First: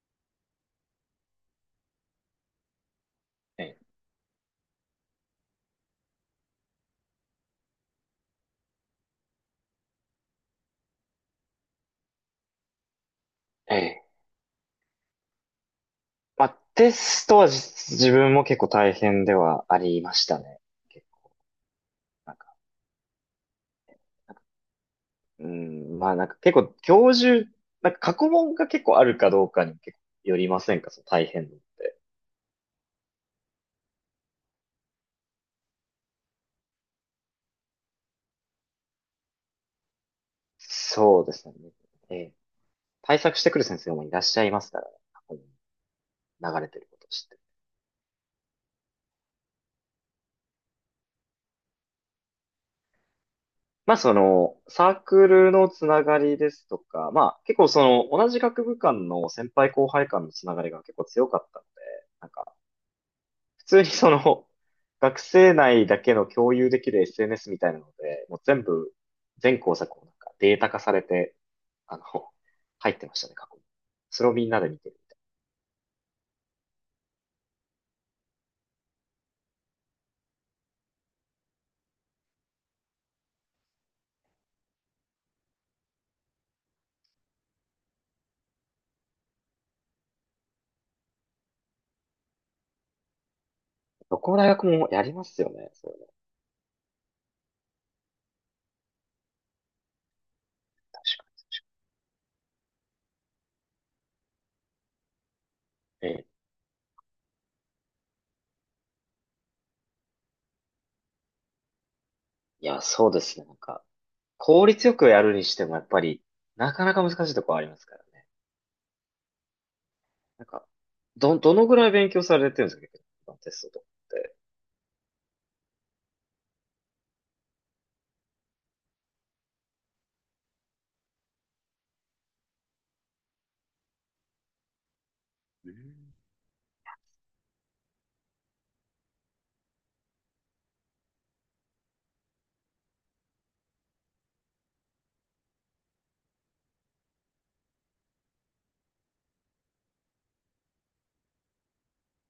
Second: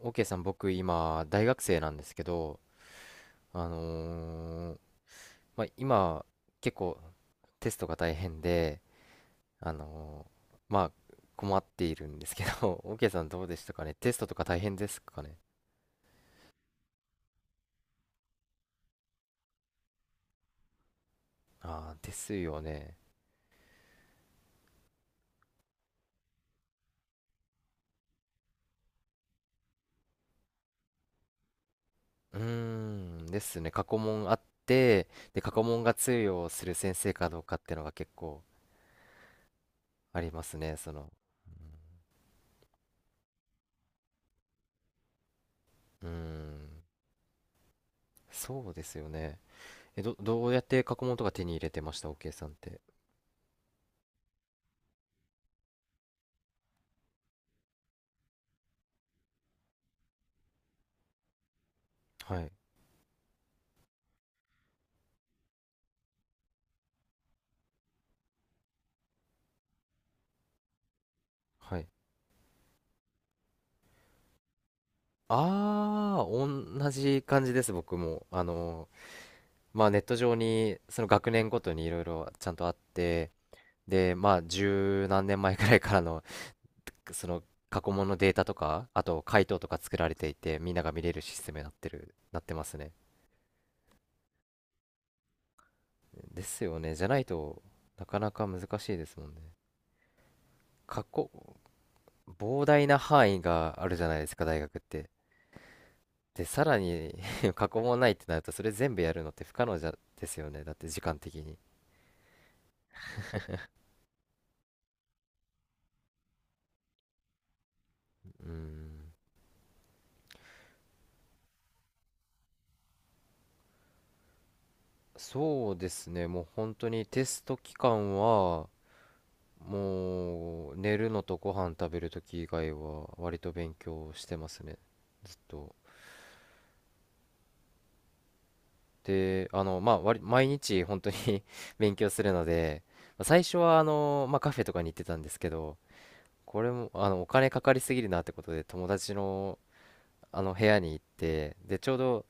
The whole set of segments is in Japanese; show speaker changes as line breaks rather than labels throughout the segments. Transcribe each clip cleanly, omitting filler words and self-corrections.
OK さん、僕今、大学生なんですけど、
え
あ
え。
のーまあ、今、結構テストが大変で、あのまあ、困っているんですけど。OK さん、どうでした
え
かね、
え、
テストとか大変ですかね？
まあ、テストは、自分も結構大変ではありましたね。結構、
ああー、で
な
す
んか、
よね。
うん、まあ、なんか結構教授、なんか過去問が結構あるかどうかに結構よりませんか、その大変度って？
うーん、ですね。過去問あって、で、過去問が通用する先生かどうかっていうのが結構ありますね。
そうですね。ええ。対策してくる先生もいらっしゃいますからね、過去問
うん、うー
流れて
ん、
ることを知って。
そうですよね。え、どうやって過去問とか手に入れてました？ OK さんって。
まあ、その、サークルのつながりですとか、まあ結構その、同じ学部間の先輩後輩間のつながりが結構強かったので、なん
はい。
か、普通にその、学生内だけの共有できる SNS みたいなので、もう全部、全工作をなんかデータ化されて、
はい。
あの、入ってましたね、過去に。それをみんなで見てるみたいな。
ああ、同じ感じです、僕も。まあ、ネット上に、その学年ごとにいろいろちゃんとあって、で、まあ、十何年前くらいからの、その、過去問のデータとか、あと、回答とか作られていて、みんなが見れるシステムになってますね。
どこの大学もやりますよね、そういう
ですよね。じゃないとなかなか難しいですもんね。過去、膨大な範囲があるじゃないですか、大学って。
の。ええ。
で、さらに 過去問ないってなると、それ全部やるのって不可能じゃ、ですよね。だって時間的に。
いや、そうですね、なんか、効率よくやるにしてもやっぱり、なかなか難しいところありますからね。
うん、
なんか、どのぐらい勉強されてるんですか、結構、テストとかって？
そうですね、もう本当にテスト期間は、もう寝るのとご飯食べるとき以外は、割と勉強してますね、ずっ
う
と。
ん。
で、まあ、割毎日本当に 勉強するので、まあ最初はまあ、カフェとかに行ってたんですけど、これも、お金かかりすぎるなってことで、友達の、あの部屋に行って、で、ちょうど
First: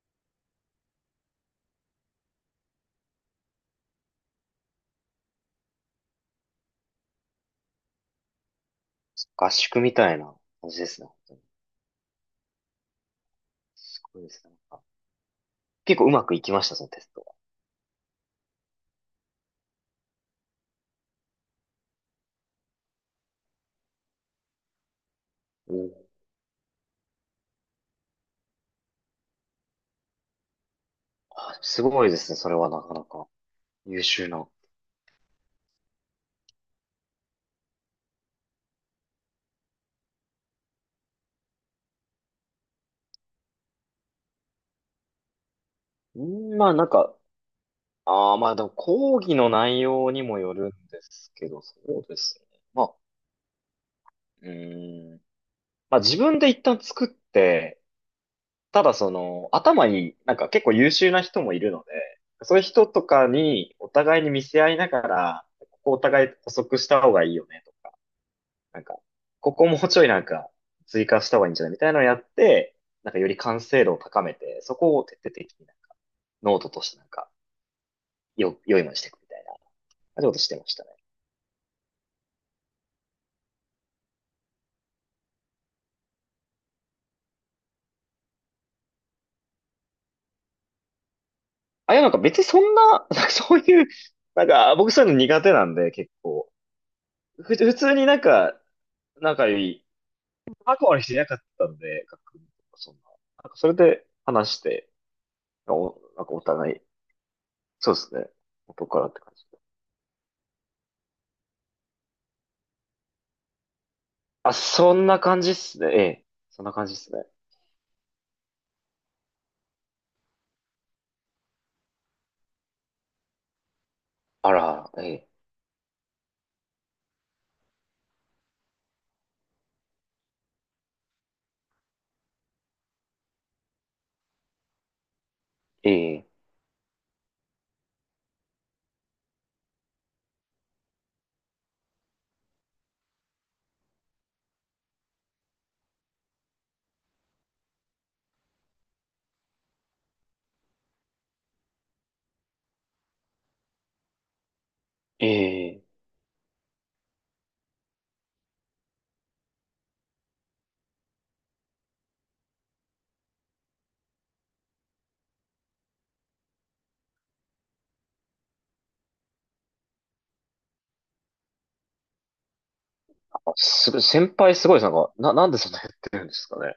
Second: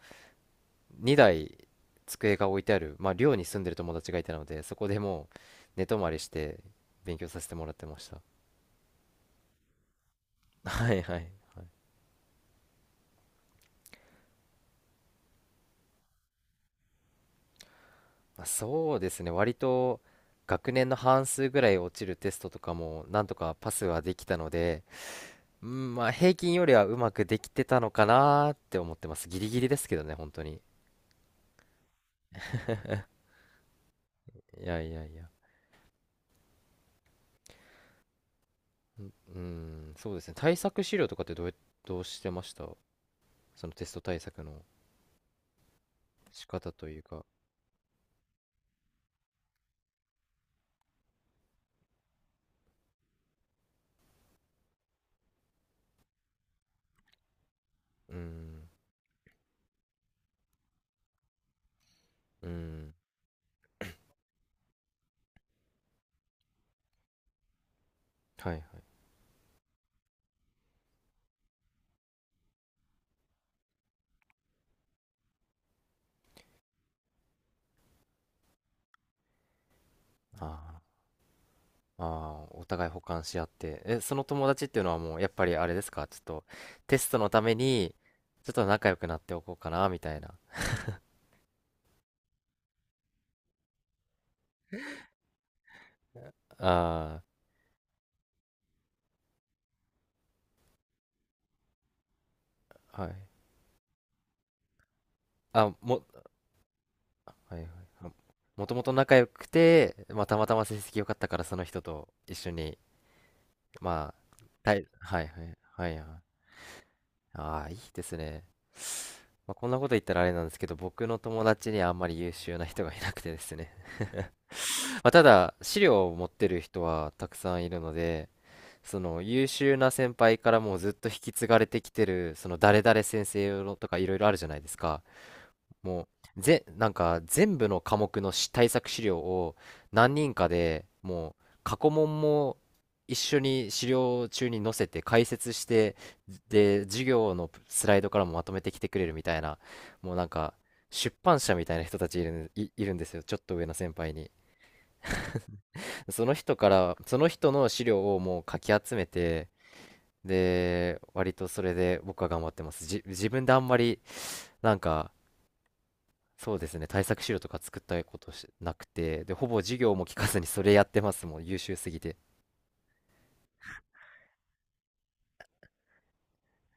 2台机が置いてある、まあ、寮に住んでる友達がいたので、そこでもう寝泊まりして勉強させてもらってました。
合宿みたいな 感じで
は
す
い
ね、
はい
本
はい。
当に。すごいですね。なんか結構うまくいきました、そのテスト？
まあ、そうですね、割と学年の半数ぐらい落ちるテストとかもなんとかパスはできたので、う
お、
ん、まあ平均よりはうまくできてたのかなーって思ってます。ギリギリですけどね、本当に。
あ、すごいですね。それはなかなか優秀な。
いやいやいや。うん、うん、そうですね。対策資料とかってどうしてました、そのテスト対策の
う
仕
ん、ま
方
あ、な
と
ん
いう
か、
か。
ああ、まあ、でも講義の内容にもよるんですけど、そうですね。まあ、うん。まあ自分で一旦作って、
うん、
ただその頭になんか結構優秀な人もいるので、
う
そういう人
ん。
とかにお互いに見せ合いながら、ここお互い補足した方がいいよねとか、
はいはい。
なんか、ここもうちょいなんか追加した方がいいんじゃないみたいなのをやって、なんかより完成度を高めて、そこを徹底的になんか、ノートとしてなんか、良いものにしていくみたいな、そういうこと
あ
してまし
ー
たね。
あー、お互い補完し合って。え、その友達っていうのはもう、やっぱりあれですかちょっと、テストのために、ちょっと仲良くなっておこうかな、みたいな。
あ、いや、なんか別にそんな、なんかそういう、なんか僕そういうの苦手なんで結構、
あ
普通になんか、仲良い、仲悪い人いなかったんで、学部とかそんな。
あ、はい。
なんかそれで話して、
あ、
お、
も、
なんかお互い、
はいはい。
そうで
あ、
すね。
もとも
元
と
からっ
仲
て
良
感じ
く
で。
て、まあ、たまたま成績良かったから、その人と一緒に、まあ、
あ、そんな
はい
感
はい、
じっすね。
はい
え
はい。
え。そんな感じっすね。
ああ、いいですね。まあ、こんなこと言ったらあれなんですけど、僕の友達にあんまり優秀な人がいなくてですね。
あら、え
まあ、た
え、
だ、資料を持ってる人はたくさんいるので、その優秀な先輩からもうずっと引き継がれてきてる、その誰々先生のとかいろいろあるじゃないですか。
え
も
え、
うなんか全部の科目の対策資料を、何人かでもう過去問も一緒に資料中に載せて解説して、で、授業のスライドからもまとめてきてくれるみたいな、もうなんか出版社みたいな人たちいるんですよ、ちょっと上の先輩に。
え え、
その人からその人の資料をもうかき集めて、で、割とそれで僕は頑張ってます。自分であんまり、なんか、そうですね、対策資料とか作ったことしなくて、で、ほぼ授業も聞かずにそれやってますもん、優秀すぎて。
あ、すごい、先輩すごいです。なんか、なんでそんなやってるんですかね。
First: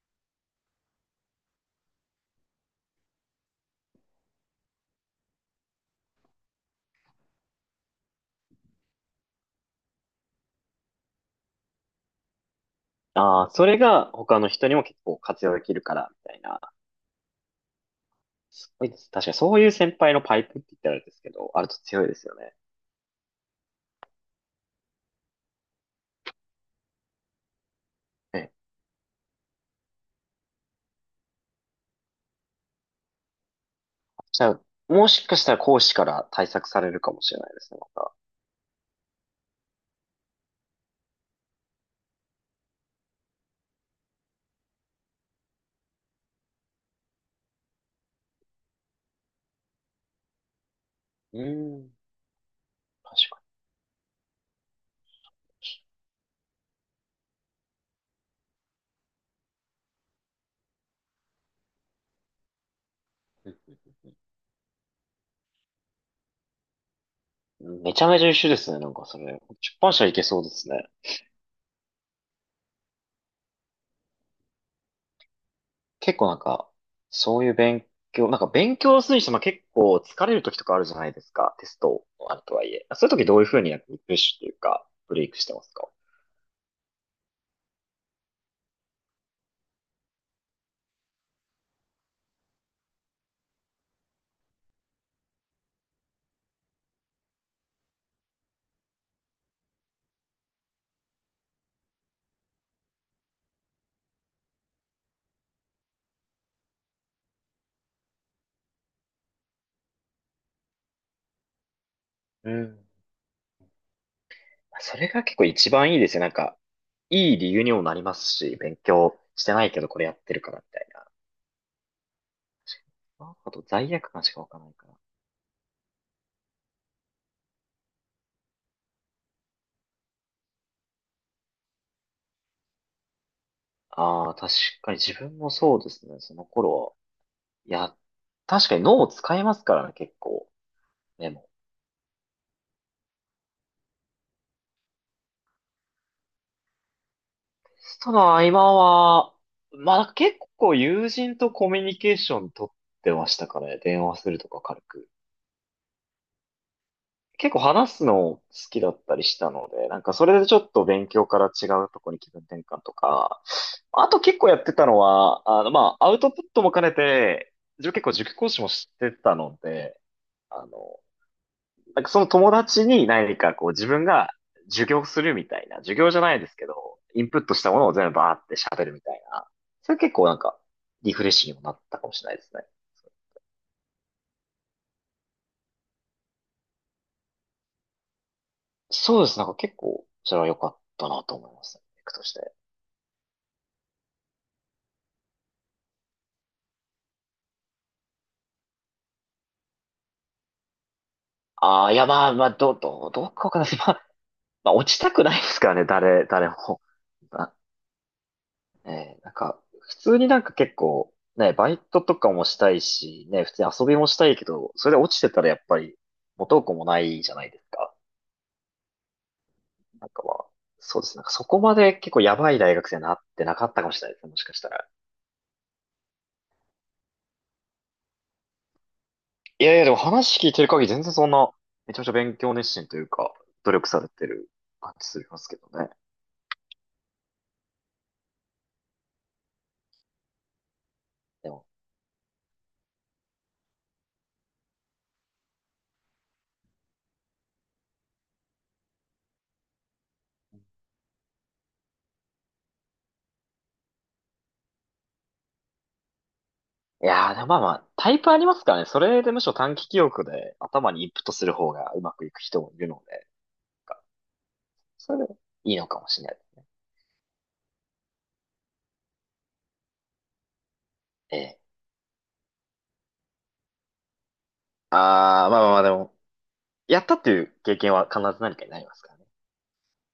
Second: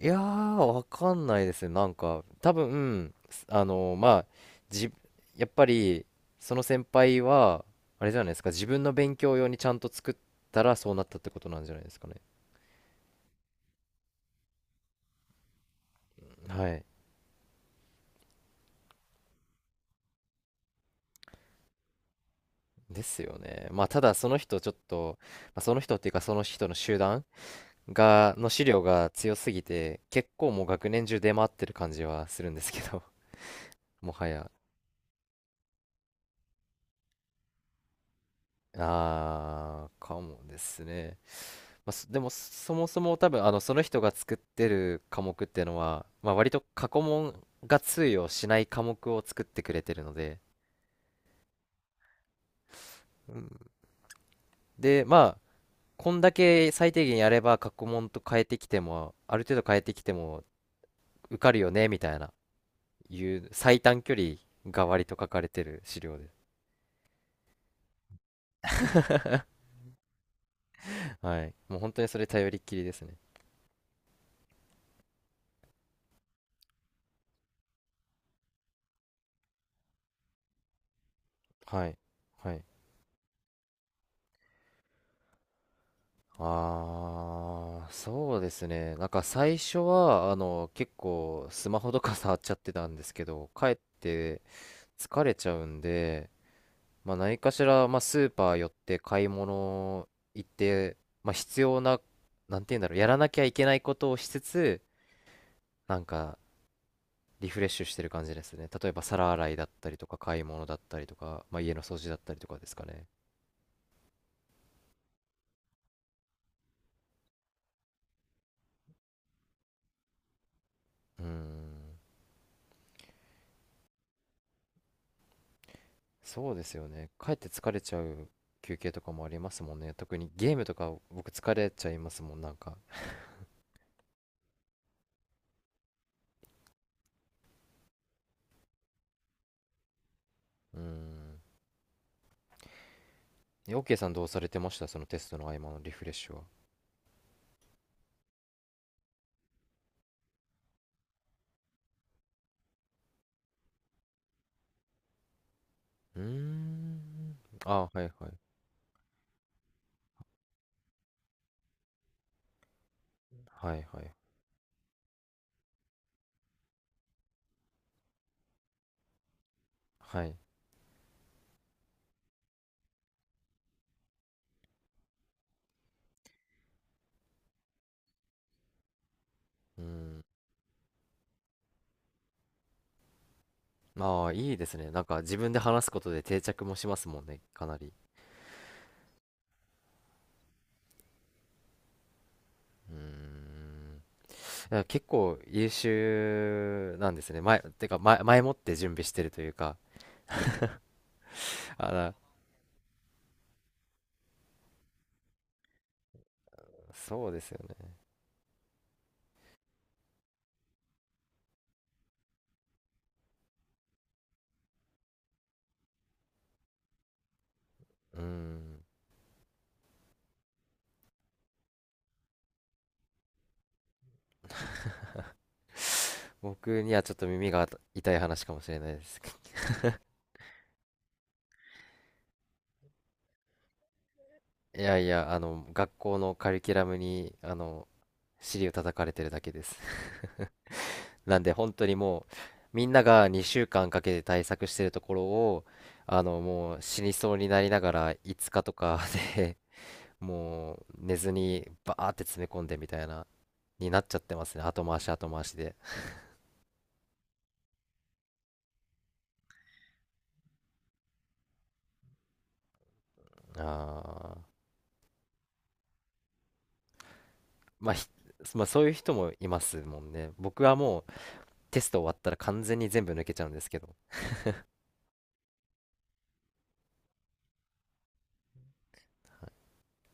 いやー、わかんないですね。なんか、多分、まあ、じ、やっぱり、その先輩は、あれじゃないですか、自分の勉強用にちゃんと作ったらそうなったってことなんじゃないですかね。
ああ、それが他の人にも結構活用できるから、みたいな。
はい。
すごいです。確かにそういう先輩のパイプって言ったらあれですけど、あると強いですよね。
ですよね。まあ、ただ、その人、ちょっと、まあ、その人っていうか、その人の集団
え
の
え。
資料が強すぎて、結構もう学年中出回ってる感じはするんですけど、もは
じゃ
や。
あ、もしかしたら講師から対策されるかもしれないですね、また。
あー、かもですね。まあ、そもそも多分、その人が作ってる科目っていうのは、まあ、割と過去問が通用しない科目を作ってくれてるので、
うーん、確
う
か
ん。で、まあ、こんだけ最低限やれば過去問と変えてきても、ある程度変えてきても受かるよね、みたいな、いう
に。
最短距離が割と書かれてる資料で。
うん、めちゃめちゃ優秀ですね、なんかそれ。出版社いけそうですね。
はい。もう本当にそれ頼りっきりですね。
結構なんか、そういう勉強、なんか勉強するにしても結構疲れる時とかあるじゃないですか。テス
はい。
トのある
は
と
い。
はいえ。そういう時どういうふうになんかリフレッシュっていうか、ブレイクしてますか？
あー、そうですね。なんか最初は、結構スマホとか触っちゃってたんですけど、帰って疲れちゃうんで、まあ何かしら、まあスーパー寄って買い物行って、まあ必要な、なんて言うんだろう、やらなきゃいけないことをしつつ、なんかリフレッシュしてる感じですね。例えば皿洗いだったりとか、買い物だったりとか、まあ家の掃除だったりと
う
かですか
ん。
ね。
それが結構一番いいですよ。なんか、いい理由にもなりますし、勉強してないけどこれやってるからみたいな。
うーん。
あと罪悪感しかわかないから。
そうですよね。かえって疲れちゃう休憩とかもありますもんね。特にゲームとか僕疲れちゃいますもん、なんか。
ああ、確かに自分もそうですね。その頃は。いや、確かに脳を使いますからね、結構。
うー
で
ん。
も。
え、OK さん、どうされてました、そのテストの合間のリフレッシュは？
テストの合間は、まあ結構友人とコミュニケーション取ってましたからね、電話するとか軽く。
うーん。
結構
あ、は
話
いは
す
い。
の好きだったりしたので、なんかそれでちょっと勉強から違うとこに気分転換とか、
はいは
あ
い。
と結構やってたのは、あの、まあ、アウトプットも兼ねて、自分結構塾講師もしてたので、
はい。
あの、なんかその友達に何かこう自分が授業するみたいな、授業じゃないですけど、インプットしたものを全部バーって喋るみたいな。
うー
それ結
ん。
構なんか、リフレッシュにもなったかもしれないですね。
ああ、いいですね。なんか自分で話すことで定着もしますもんね、かなり。
そうです。なんか結構、それは良かったなと思いますね。テクとして。
うーん。いや結構優秀なんですね。前もって準備してるというか。
あ
あ
あ、いや、
ら、
まあ、まあ、どうかわかんないです。まあ、まあ、落ちたくないですからね、誰も。
そうです
な
よね。
えーなんか、普通になんか結構、ね、バイトとかもしたいし、ね、普通に遊びもしたいけど、それで落ちてたらやっぱり、元も子もないじゃないですか。
うーん。
なんか、まあ、そうですね。なんかそこまで結構やばい大学生になってなかったかもしれないですね。もしかしたら。
僕にはちょっと耳が痛い話かもしれないですけど。
いやいや、でも話聞いてる限り全然そんな、めちゃめちゃ勉強熱心というか、努力されてる
い
感
やい
じすり
や、
ますけどね。
学校のカリキュラムに、尻を叩かれてるだけです。なん
で
で
も。
本当にもう、みんなが2週間かんかけて対策してるところを、もう死にそうになりながら5日とかで、もう寝ずにバーって詰め込んでみたいな、になっちゃってますね。後回し後回しで。
いやー、でもまあまあ、タイプありますからね。それでむしろ短期記憶で頭にインプットする方がうまくいく人もいるので、なん
あ
か
ー、
それでいいのかもしれないですね。
まあ、まあそういう人もいますもんね。僕はもう
ええ。
テスト終わったら完全に全部抜けちゃうんですけど
あー、まあ、まあ、まあ、でも、やったっていう経験は必ず何かになりますからね。